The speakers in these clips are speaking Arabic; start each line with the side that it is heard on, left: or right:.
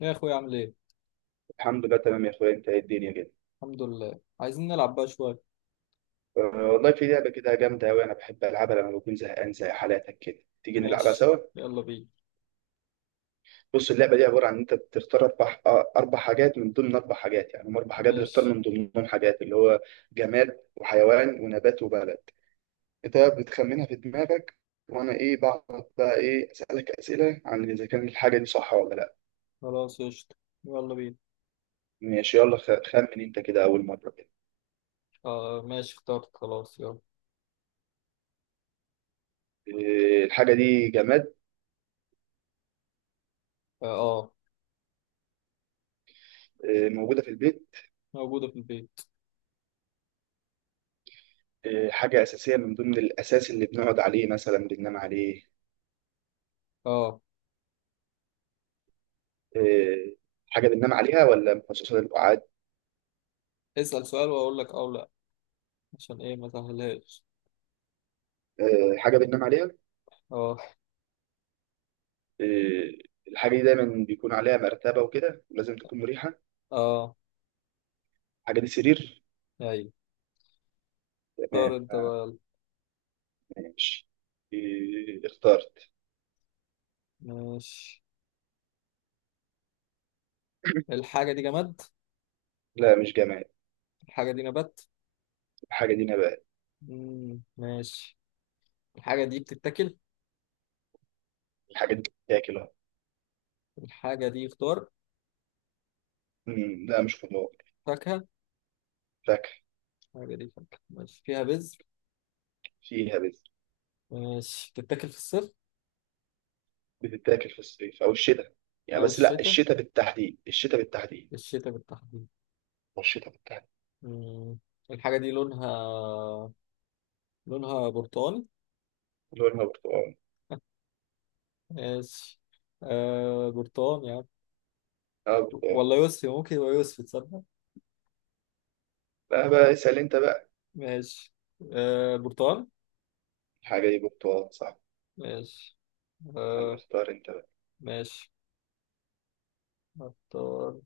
left: يا اخويا، عامل ايه؟
right: الحمد لله تمام يا اخويا. انت إيه الدنيا كده؟
left: الحمد لله. عايزين نلعب بقى شويه.
right: آه، والله في لعبه كده جامده قوي، انا بحب العبها لما بكون زهقان زي حالاتك كده. تيجي نلعبها
left: ماشي.
right: سوا؟
left: يلا بينا.
right: بص اللعبه دي عباره عن ان انت بتختار اربع اربع حاجات، من ضمن اربع حاجات يعني، هم اربع حاجات بتختار
left: ماشي،
right: من ضمنهم حاجات، اللي هو جماد وحيوان ونبات وبلد. انت بتخمنها في دماغك، وانا ايه بقعد بقى ايه اسالك اسئله عن اذا كان الحاجه دي صح ولا لا.
left: خلاص قشطة. يلا بينا.
right: ماشي يلا، خمن انت كده اول مره كده.
left: آه ماشي، اخترت خلاص. يلا.
right: الحاجه دي جماد؟
left: اه. آه،
right: موجوده في البيت؟
left: موجوده في البيت.
right: حاجة أساسية من ضمن الأساس اللي بنقعد عليه مثلا، بننام عليه.
left: اه،
right: إيه، حاجة بننام عليها ولا مخصصة للقعاد؟
left: اسأل سؤال واقول لك اه ولا. عشان ايه ما سهلهاش؟
right: حاجة بننام عليها.
left: اه،
right: إيه، الحاجة دي دايما بيكون عليها مرتبة وكده، لازم تكون مريحة.
left: اه،
right: الحاجة دي سرير.
left: ايوه. اختار
right: تمام
left: انت بقى يلا.
right: ماشي. اخترت.
left: ماشي. الحاجه دي جماد؟
right: لا مش جماد.
left: الحاجه دي نبات؟
right: الحاجة دي نبات.
left: مم. ماشي. الحاجه دي بتتاكل؟
right: الحاجة دي بتتاكل أهو.
left: الحاجه دي خضار؟
right: لا مش خضار.
left: فاكهه.
right: فاكهة.
left: الحاجه دي فاكهه. ماشي، فيها بذر؟
right: فيها بذر.
left: ماشي، بتتاكل في الصيف
right: بتتاكل في الصيف أو الشتاء، يعني
left: أو
right: بس لا
left: الشتاء.
right: الشتاء بالتحديد، الشتاء بالتحديد
left: الشتاء بالتحديد.
right: والشتاء بالتحديد.
left: مم. الحاجة دي لونها، لونها برتقاني.
right: اللي هو البرتقال.
left: ماشي. آه، برتقاني يعني.
right: اه بتاع.
left: ولا يوسفي؟ ممكن يبقى يوسفي، تصدق؟
right: لا بقى اسأل انت بقى.
left: ماشي. آه، برتقاني.
right: الحاجة دي برتقال صح.
left: ماشي. آه
right: يلا اختار انت بقى.
left: ماشي، اختار،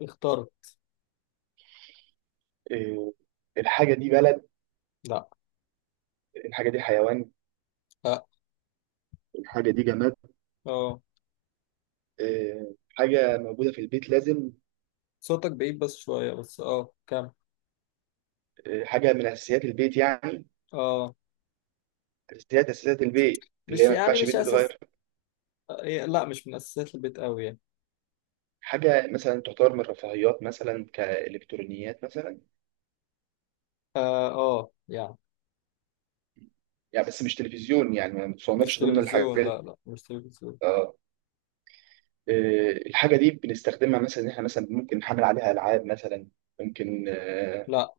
left: اختار.
right: إيه؟ الحاجة دي بلد؟
left: لا.
right: الحاجة دي حيوان؟
left: اه.
right: الحاجة دي جماد؟
left: اه.
right: إيه، حاجة موجودة في البيت لازم.
left: صوتك بعيد بس شوية، بس اه كم.
right: إيه، حاجة من أساسيات البيت يعني.
left: اه.
right: أساسيات البيت، اللي هي
left: مش
right: ما
left: يعني،
right: ينفعش بيت
left: مش أساس.
right: يتغير.
left: إيه، لا مش من أساسات البيت أوي يعني.
right: حاجة مثلا تعتبر من الرفاهيات، مثلا كإلكترونيات مثلا.
left: اه. آه، يعني.
right: يعني بس مش تلفزيون يعني، ما
left: مش
right: بتصنفش ضمن
left: تلفزيون،
right: الحاجات.
left: لا لا، مش تلفزيون.
right: اه. إيه، الحاجة دي بنستخدمها مثلا إن إحنا مثلا ممكن نحمل عليها ألعاب مثلا؟ ممكن
left: لا.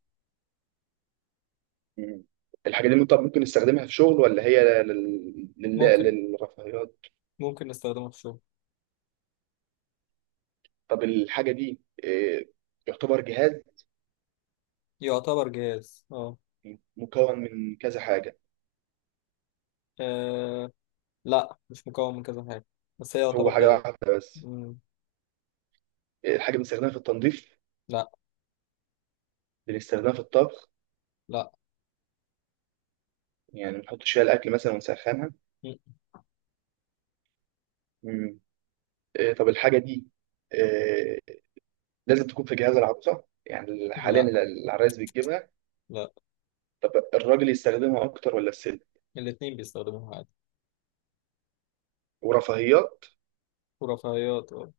right: مم. الحاجة دي طب ممكن نستخدمها في شغل ولا هي
left: ممكن،
right: للرفاهيات؟
left: ممكن نستخدمه في الشغل.
right: طب الحاجة دي إيه؟ يعتبر جهاز؟
left: يعتبر جهاز. اه.
right: مكون من كذا حاجة؟
left: آه، لا، مش مكون من كذا حاجة. بس هي
right: هو
left: يعتبر
right: حاجة
left: جهاز.
right: واحدة بس؟
left: مم.
right: إيه، الحاجة بنستخدمها في التنظيف؟
left: لا
right: بنستخدمها في الطبخ؟
left: لا.
right: يعني بنحط فيها الأكل مثلا ونسخنها؟
left: مم.
right: مم. إيه، طب الحاجة دي إيه؟ لازم تكون في جهاز العروسة يعني، حاليا
left: لا
right: العرايس بتجيبها؟
left: لا.
right: طب الراجل يستخدمها أكتر ولا الست؟
left: الاتنين بيستخدموها عادي.
right: ورفاهيات.
left: ورفاهيات، اه.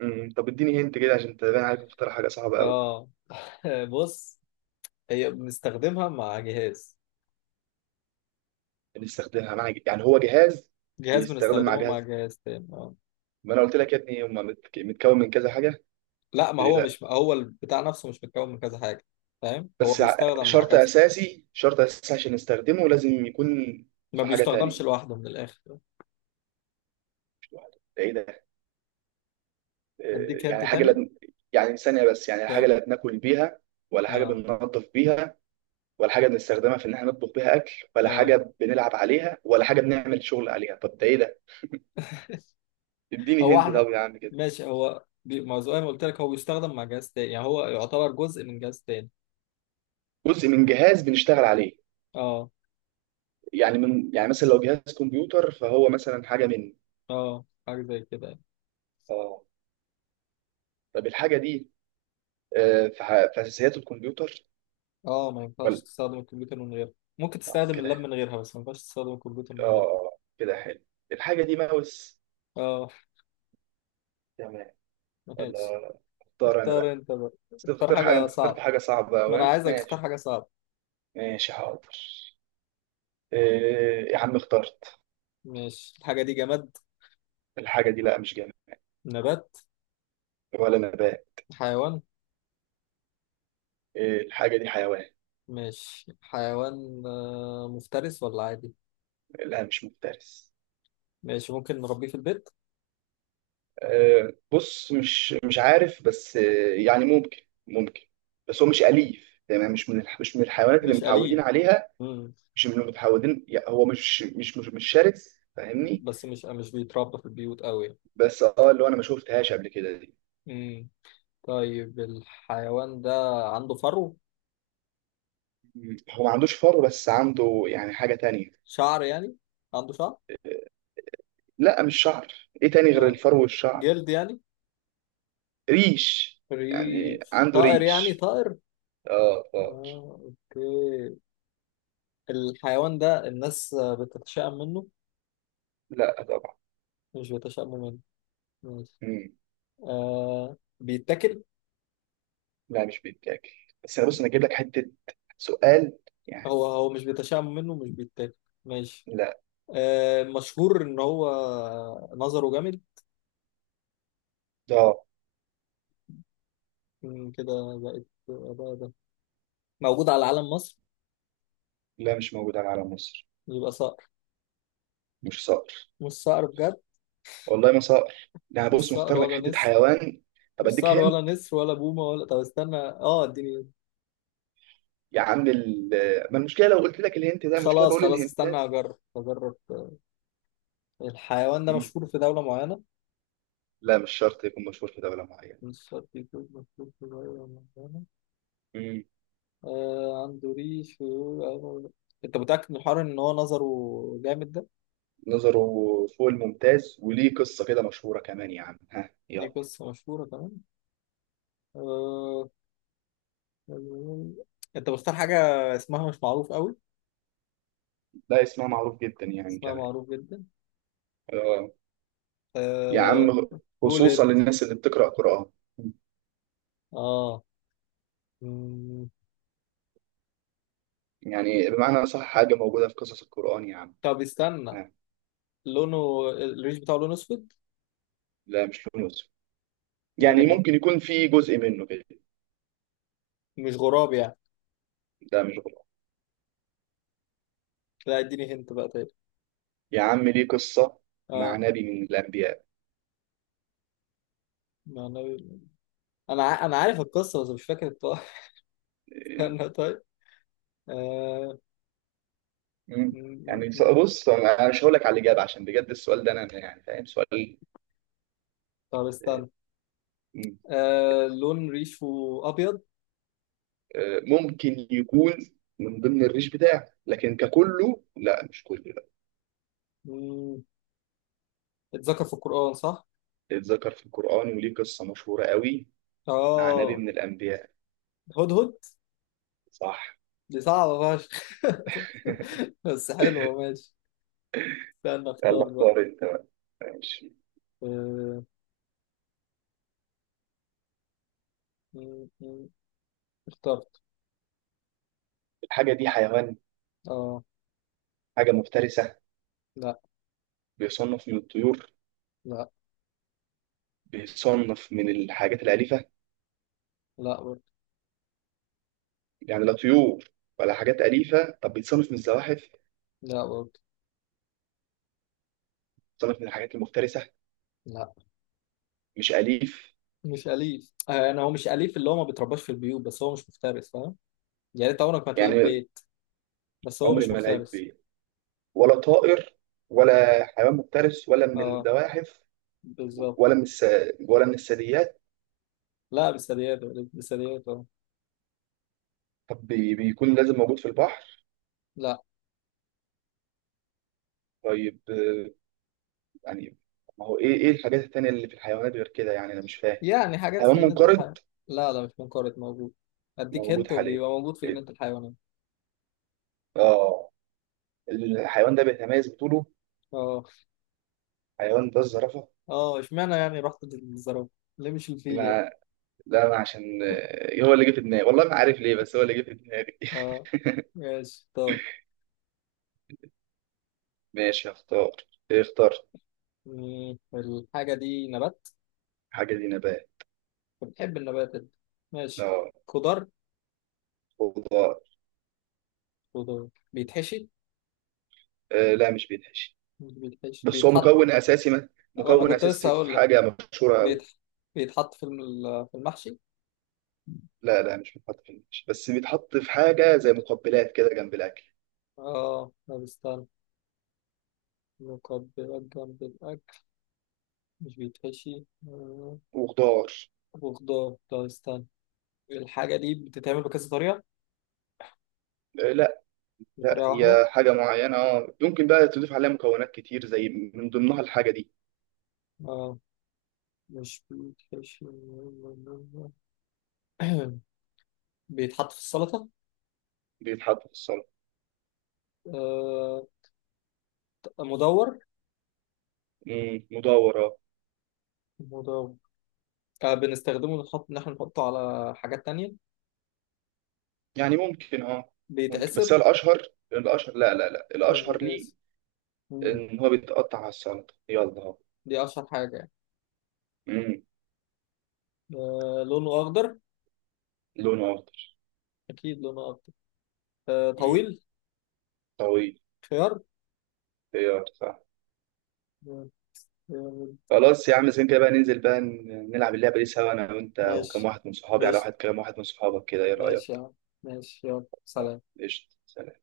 right: مم. طب اديني هنت كده، عشان تبان عليك مختار حاجة صعبة أوي.
left: آه. بص. هي بنستخدمها مع جهاز.
right: بنستخدمها مع، يعني هو جهاز.
left: جهاز
right: بيستخدم مع
left: بنستخدمه مع
right: جهاز.
left: جهاز تاني، اه.
right: ما انا قلت لك يا ابني هم متكون من كذا حاجه، قلت
left: لا، ما
right: لي
left: هو
right: لا.
left: مش هو البتاع نفسه، مش متكون من كذا حاجة. فاهم، هو
right: بس
left: بيستخدم مع
right: شرط
left: كذا.
right: اساسي، شرط اساسي عشان نستخدمه لازم يكون
left: ما
right: في حاجه
left: بيستخدمش
right: تانية.
left: لوحده من الآخر.
right: مش لوحده، ده ايه ده؟
left: أديك هنت
right: يعني حاجه
left: تاني.
right: لا، يعني ثانيه بس يعني، حاجه
left: كام.
right: لا بناكل بيها ولا حاجه
left: اه،
right: بننظف بيها ولا حاجه بنستخدمها في ان احنا نطبخ بيها اكل، ولا
left: اه.
right: حاجه بنلعب عليها، ولا حاجه بنعمل شغل عليها، طب ده ايه ده؟ اديني
left: هو
right: هنت
left: احنا
right: طب يا عم كده.
left: ماشي، ما زي ما قلت لك، هو بيستخدم مع جهاز تاني، يعني هو يعتبر جزء من جهاز تاني.
right: جزء من جهاز بنشتغل عليه؟
left: اه.
right: يعني من، يعني مثلا لو جهاز كمبيوتر فهو مثلا حاجه مني؟
left: اه، حاجة زي كده يعني.
right: اه. طب الحاجه دي في في اساسيات الكمبيوتر
left: اه، ما ينفعش
right: ولا؟
left: تستخدم الكمبيوتر من غيرها. ممكن تستخدم اللاب
right: كده.
left: من غيرها، بس ما ينفعش تستخدم الكمبيوتر من غيرها.
right: اه كده حلو. الحاجه دي ماوس.
left: اه.
right: تمام
left: ماشي،
right: ولا؟ اختار انا
left: اختار
right: بقى.
left: انت بقى.
right: بس
left: اختار
right: تختار حاجه،
left: حاجة
right: انت
left: صعبة.
right: اخترت حاجه صعبه
left: ما انا
right: قوي.
left: عايزك تختار
right: ماشي،
left: حاجة صعبة.
right: ماشي حاضر. يا عم اخترت.
left: ماشي. الحاجة دي جماد؟
right: الحاجه دي لا مش جماد.
left: نبات؟
right: ولا نبات.
left: حيوان؟
right: الحاجه دي حيوان.
left: ماشي، حيوان. مفترس ولا عادي؟
right: لا مش مفترس.
left: ماشي، ممكن نربيه في البيت؟
right: بص مش عارف، بس يعني ممكن، ممكن. بس هو مش أليف، تمام، مش من مش من الحيوانات اللي
left: مش
right: متعودين
left: أليف.
right: عليها،
left: مم.
right: مش من اللي متعودين، يعني هو مش شرس، فاهمني؟
left: بس مش بيتربى في البيوت قوي.
right: بس اه اللي هو انا ما شفتهاش قبل كده دي.
left: مم. طيب، الحيوان ده عنده فرو؟
right: مم. هو ما عندوش فر، بس عنده يعني حاجة تانية.
left: شعر يعني، عنده شعر؟
right: لا مش شعر. ايه تاني غير
left: آه.
right: الفر والشعر؟
left: جلد يعني.
right: ريش. يعني
left: ريش،
right: عنده
left: طائر يعني،
right: ريش.
left: طائر.
right: اه اه.
left: آه. اوكي. الحيوان ده الناس بتتشائم منه؟
right: لا طبعا.
left: مش بيتشائموا منه. ماشي.
right: مم.
left: آه. بيتاكل؟
right: لا مش بيتاكل. بس انا بص، انا اجيب لك حتة سؤال يعني.
left: هو مش بيتشائم منه، مش بيتاكل. ماشي.
right: لا.
left: آه. مشهور ان هو نظره جامد.
right: اه.
left: مم، كده. بقت بقى ده. موجود على علم مصر؟
right: لا مش موجود على علم مصر.
left: يبقى صقر.
right: مش صقر.
left: مش صقر بجد؟
right: والله ما صقر. لا
left: مش
right: بص،
left: صقر
right: مختار لك
left: ولا
right: حته
left: نسر.
right: حيوان. طب
left: مش
right: اديك
left: صار ولا
right: هنت.
left: نسر ولا بومة ولا، طب استنى، اه، اديني.
right: يا عم ما المشكله لو قلت لك الهنت ده؟ مشكله
left: خلاص
right: بقول
left: خلاص، استنى
right: الهنتات.
left: اجرب اجرب. الحيوان ده
right: مم.
left: مشهور في دولة معينة؟
right: لا مش شرط يكون مشهور في دوله معينه.
left: مش شرط يكون مشهور في دولة معينة.
right: مم.
left: آه، عنده ريش ويقول. انت متأكد من الحوار ان هو نظره جامد ده؟
right: نظره فوق الممتاز، وليه قصه كده مشهوره كمان، يا عم ها
left: دي
right: يلا.
left: قصة مشهورة كمان. آه... انت بختار حاجة اسمها مش معروف قوي؟
right: لا اسمها معروف جدا يعني
left: اسمها
right: كمان.
left: معروف جدا.
right: اه يا
left: آه...
right: عم،
left: قول
right: خصوصا
left: انت.
right: للناس اللي بتقرا قران.
left: اه. مم.
right: يعني بمعنى صح، حاجه موجوده في قصص القران يا عم
left: طب استنى.
right: ها.
left: لونه، الريش بتاعه، لون اسود؟
right: لا مش يوسف.
left: ايه ده.
right: يعني ممكن يكون في جزء منه كده.
left: مش غراب يعني؟
right: ده مش غلط.
left: لا، اديني هنت بقى تاني.
right: يا عم، ليه قصة مع
left: اه.
right: نبي من الأنبياء.
left: مع النبي. انا عارف القصه، بس مش فاكر الطائر. استنى طيب. آه...
right: مم.
left: م- م-
right: يعني
left: م.
right: بص أنا مش هقول لك على الإجابة، عشان بجد السؤال ده أنا يعني فاهم سؤال.
left: طب استنى.
right: مم.
left: لون ريشه ابيض؟
right: ممكن يكون من ضمن الريش بتاعه، لكن ككله لا مش كله لا.
left: م، اتذكر في القران، صح؟
right: اتذكر في القرآن، وليه قصة مشهورة قوي مع نبي
left: اه.
right: من الأنبياء.
left: هدهد.
right: صح.
left: دي صعبه فشخ. بس حلوه. ماشي. استنى،
right: يلا
left: اختار بقى.
right: اختار أنت بقى. ماشي.
left: آه... م- م. اخترت.
right: الحاجة دي حيوان؟
left: اه.
right: حاجة مفترسة؟
left: لا.
right: بيصنف من الطيور؟
left: لا.
right: بيصنف من الحاجات الأليفة؟
left: لا برضه.
right: يعني لا طيور ولا حاجات أليفة؟ طب بيتصنف من الزواحف؟
left: لا برضه.
right: بيتصنف من الحاجات المفترسة؟
left: لا،
right: مش أليف
left: مش أليف. أنا، هو مش أليف، اللي هو ما بيترباش في البيوت، بس هو مش مفترس، فاهم. يعني أنت عمرك ما هتلاقيه في
right: يعني.
left: بيت. بس هو
right: عمري
left: مش
right: ما لعب
left: مفترس.
right: بيه. ولا طائر ولا حيوان مفترس ولا من
left: أه.
right: الزواحف ولا
left: بالظبط.
right: من ولا من الثدييات.
left: لا، بثدييات. بثدييات، أه.
right: طب بيكون لازم موجود في البحر؟
left: لا.
right: طيب يعني ما هو ايه، ايه الحاجات التانية اللي في الحيوانات غير كده يعني، انا مش فاهم.
left: يعني حاجات
right: حيوان
left: في جنينة
right: منقرض؟
left: الحيوان. لا لا، مش منقرض، موجود. أديك
right: موجود
left: هنت،
right: حاليا؟
left: وبيبقى موجود في
right: إيه؟
left: جنينة الحيوانات.
right: اه. الحيوان ده بيتميز بطوله.
left: أه.
right: حيوان ده الزرافة؟
left: أه، إشمعنى يعني رحت للزرافة؟ ليه مش الفيل يعني؟
right: ما لا انا عشان هو اللي جه في دماغي، والله ما عارف ليه، بس هو اللي جه في دماغي.
left: أه. ماشي، طب.
right: ماشي هختار. إيه اخترت.
left: مم، الحاجة دي نبات؟
right: حاجه دي نبات.
left: بتحب النبات أنت. ماشي.
right: لا.
left: خضار؟
right: خضار.
left: خضار بيتحشي؟
right: لا مش بيتحشي.
left: مش بيتحشي،
right: بس هو
left: بيتحط.
right: مكون اساسي، ما
left: وانا
right: مكون
left: كنت لسه
right: اساسي في
left: هقول لك.
right: حاجه مشهوره قوي.
left: بيتح... بيتحط في المحشي.
right: لا مش بيتحط في المحشي، بس بيتحط في حاجه زي مقبلات كده جنب الاكل.
left: اه، ما بيستنى. مقبلات جنب الاكل. مش بيتحشي.
right: وخضار.
left: وخضار. ده، استنى. الحاجه دي بتتعمل بكذا طريقه؟
right: لا. لا
left: بطريقه واحده؟
right: هي حاجه معينه، اه ممكن بقى تضيف عليها مكونات كتير، زي من ضمنها الحاجه دي.
left: اه. مش بيتحشي. بيتحط في السلطه.
right: بيتحط في السلطه.
left: آه. مدور.
right: مم، مدور.
left: مدور. آه، بنستخدمه، ان احنا نحطه على حاجات تانية.
right: يعني ممكن، اه ممكن، بس
left: بيتعسر؟
right: هو الاشهر. الاشهر لا لا لا
left: مش
right: الاشهر ليه
left: بيتعسر. مم.
right: ان هو بيتقطع على السلطه، يلا اهو.
left: دي اشهر حاجه يعني.
right: امم،
left: آه، لونه اخضر؟
right: لونه اخضر.
left: اكيد لونه اكتر. آه،
right: امم،
left: طويل؟
right: طويل.
left: خيار.
right: خيار، صح.
left: آه. آه.
right: خلاص يا عم، زين كده بقى، ننزل بقى نلعب اللعبه دي سوا، انا وانت وكم
left: ماشي
right: واحد من صحابي على
left: ماشي
right: واحد، كام واحد من صحابك كده، ايه
left: ماشي يا
right: رايك؟
left: عم. ماشي، يلا،
right: آه،
left: سلام.
right: قشطه سلام.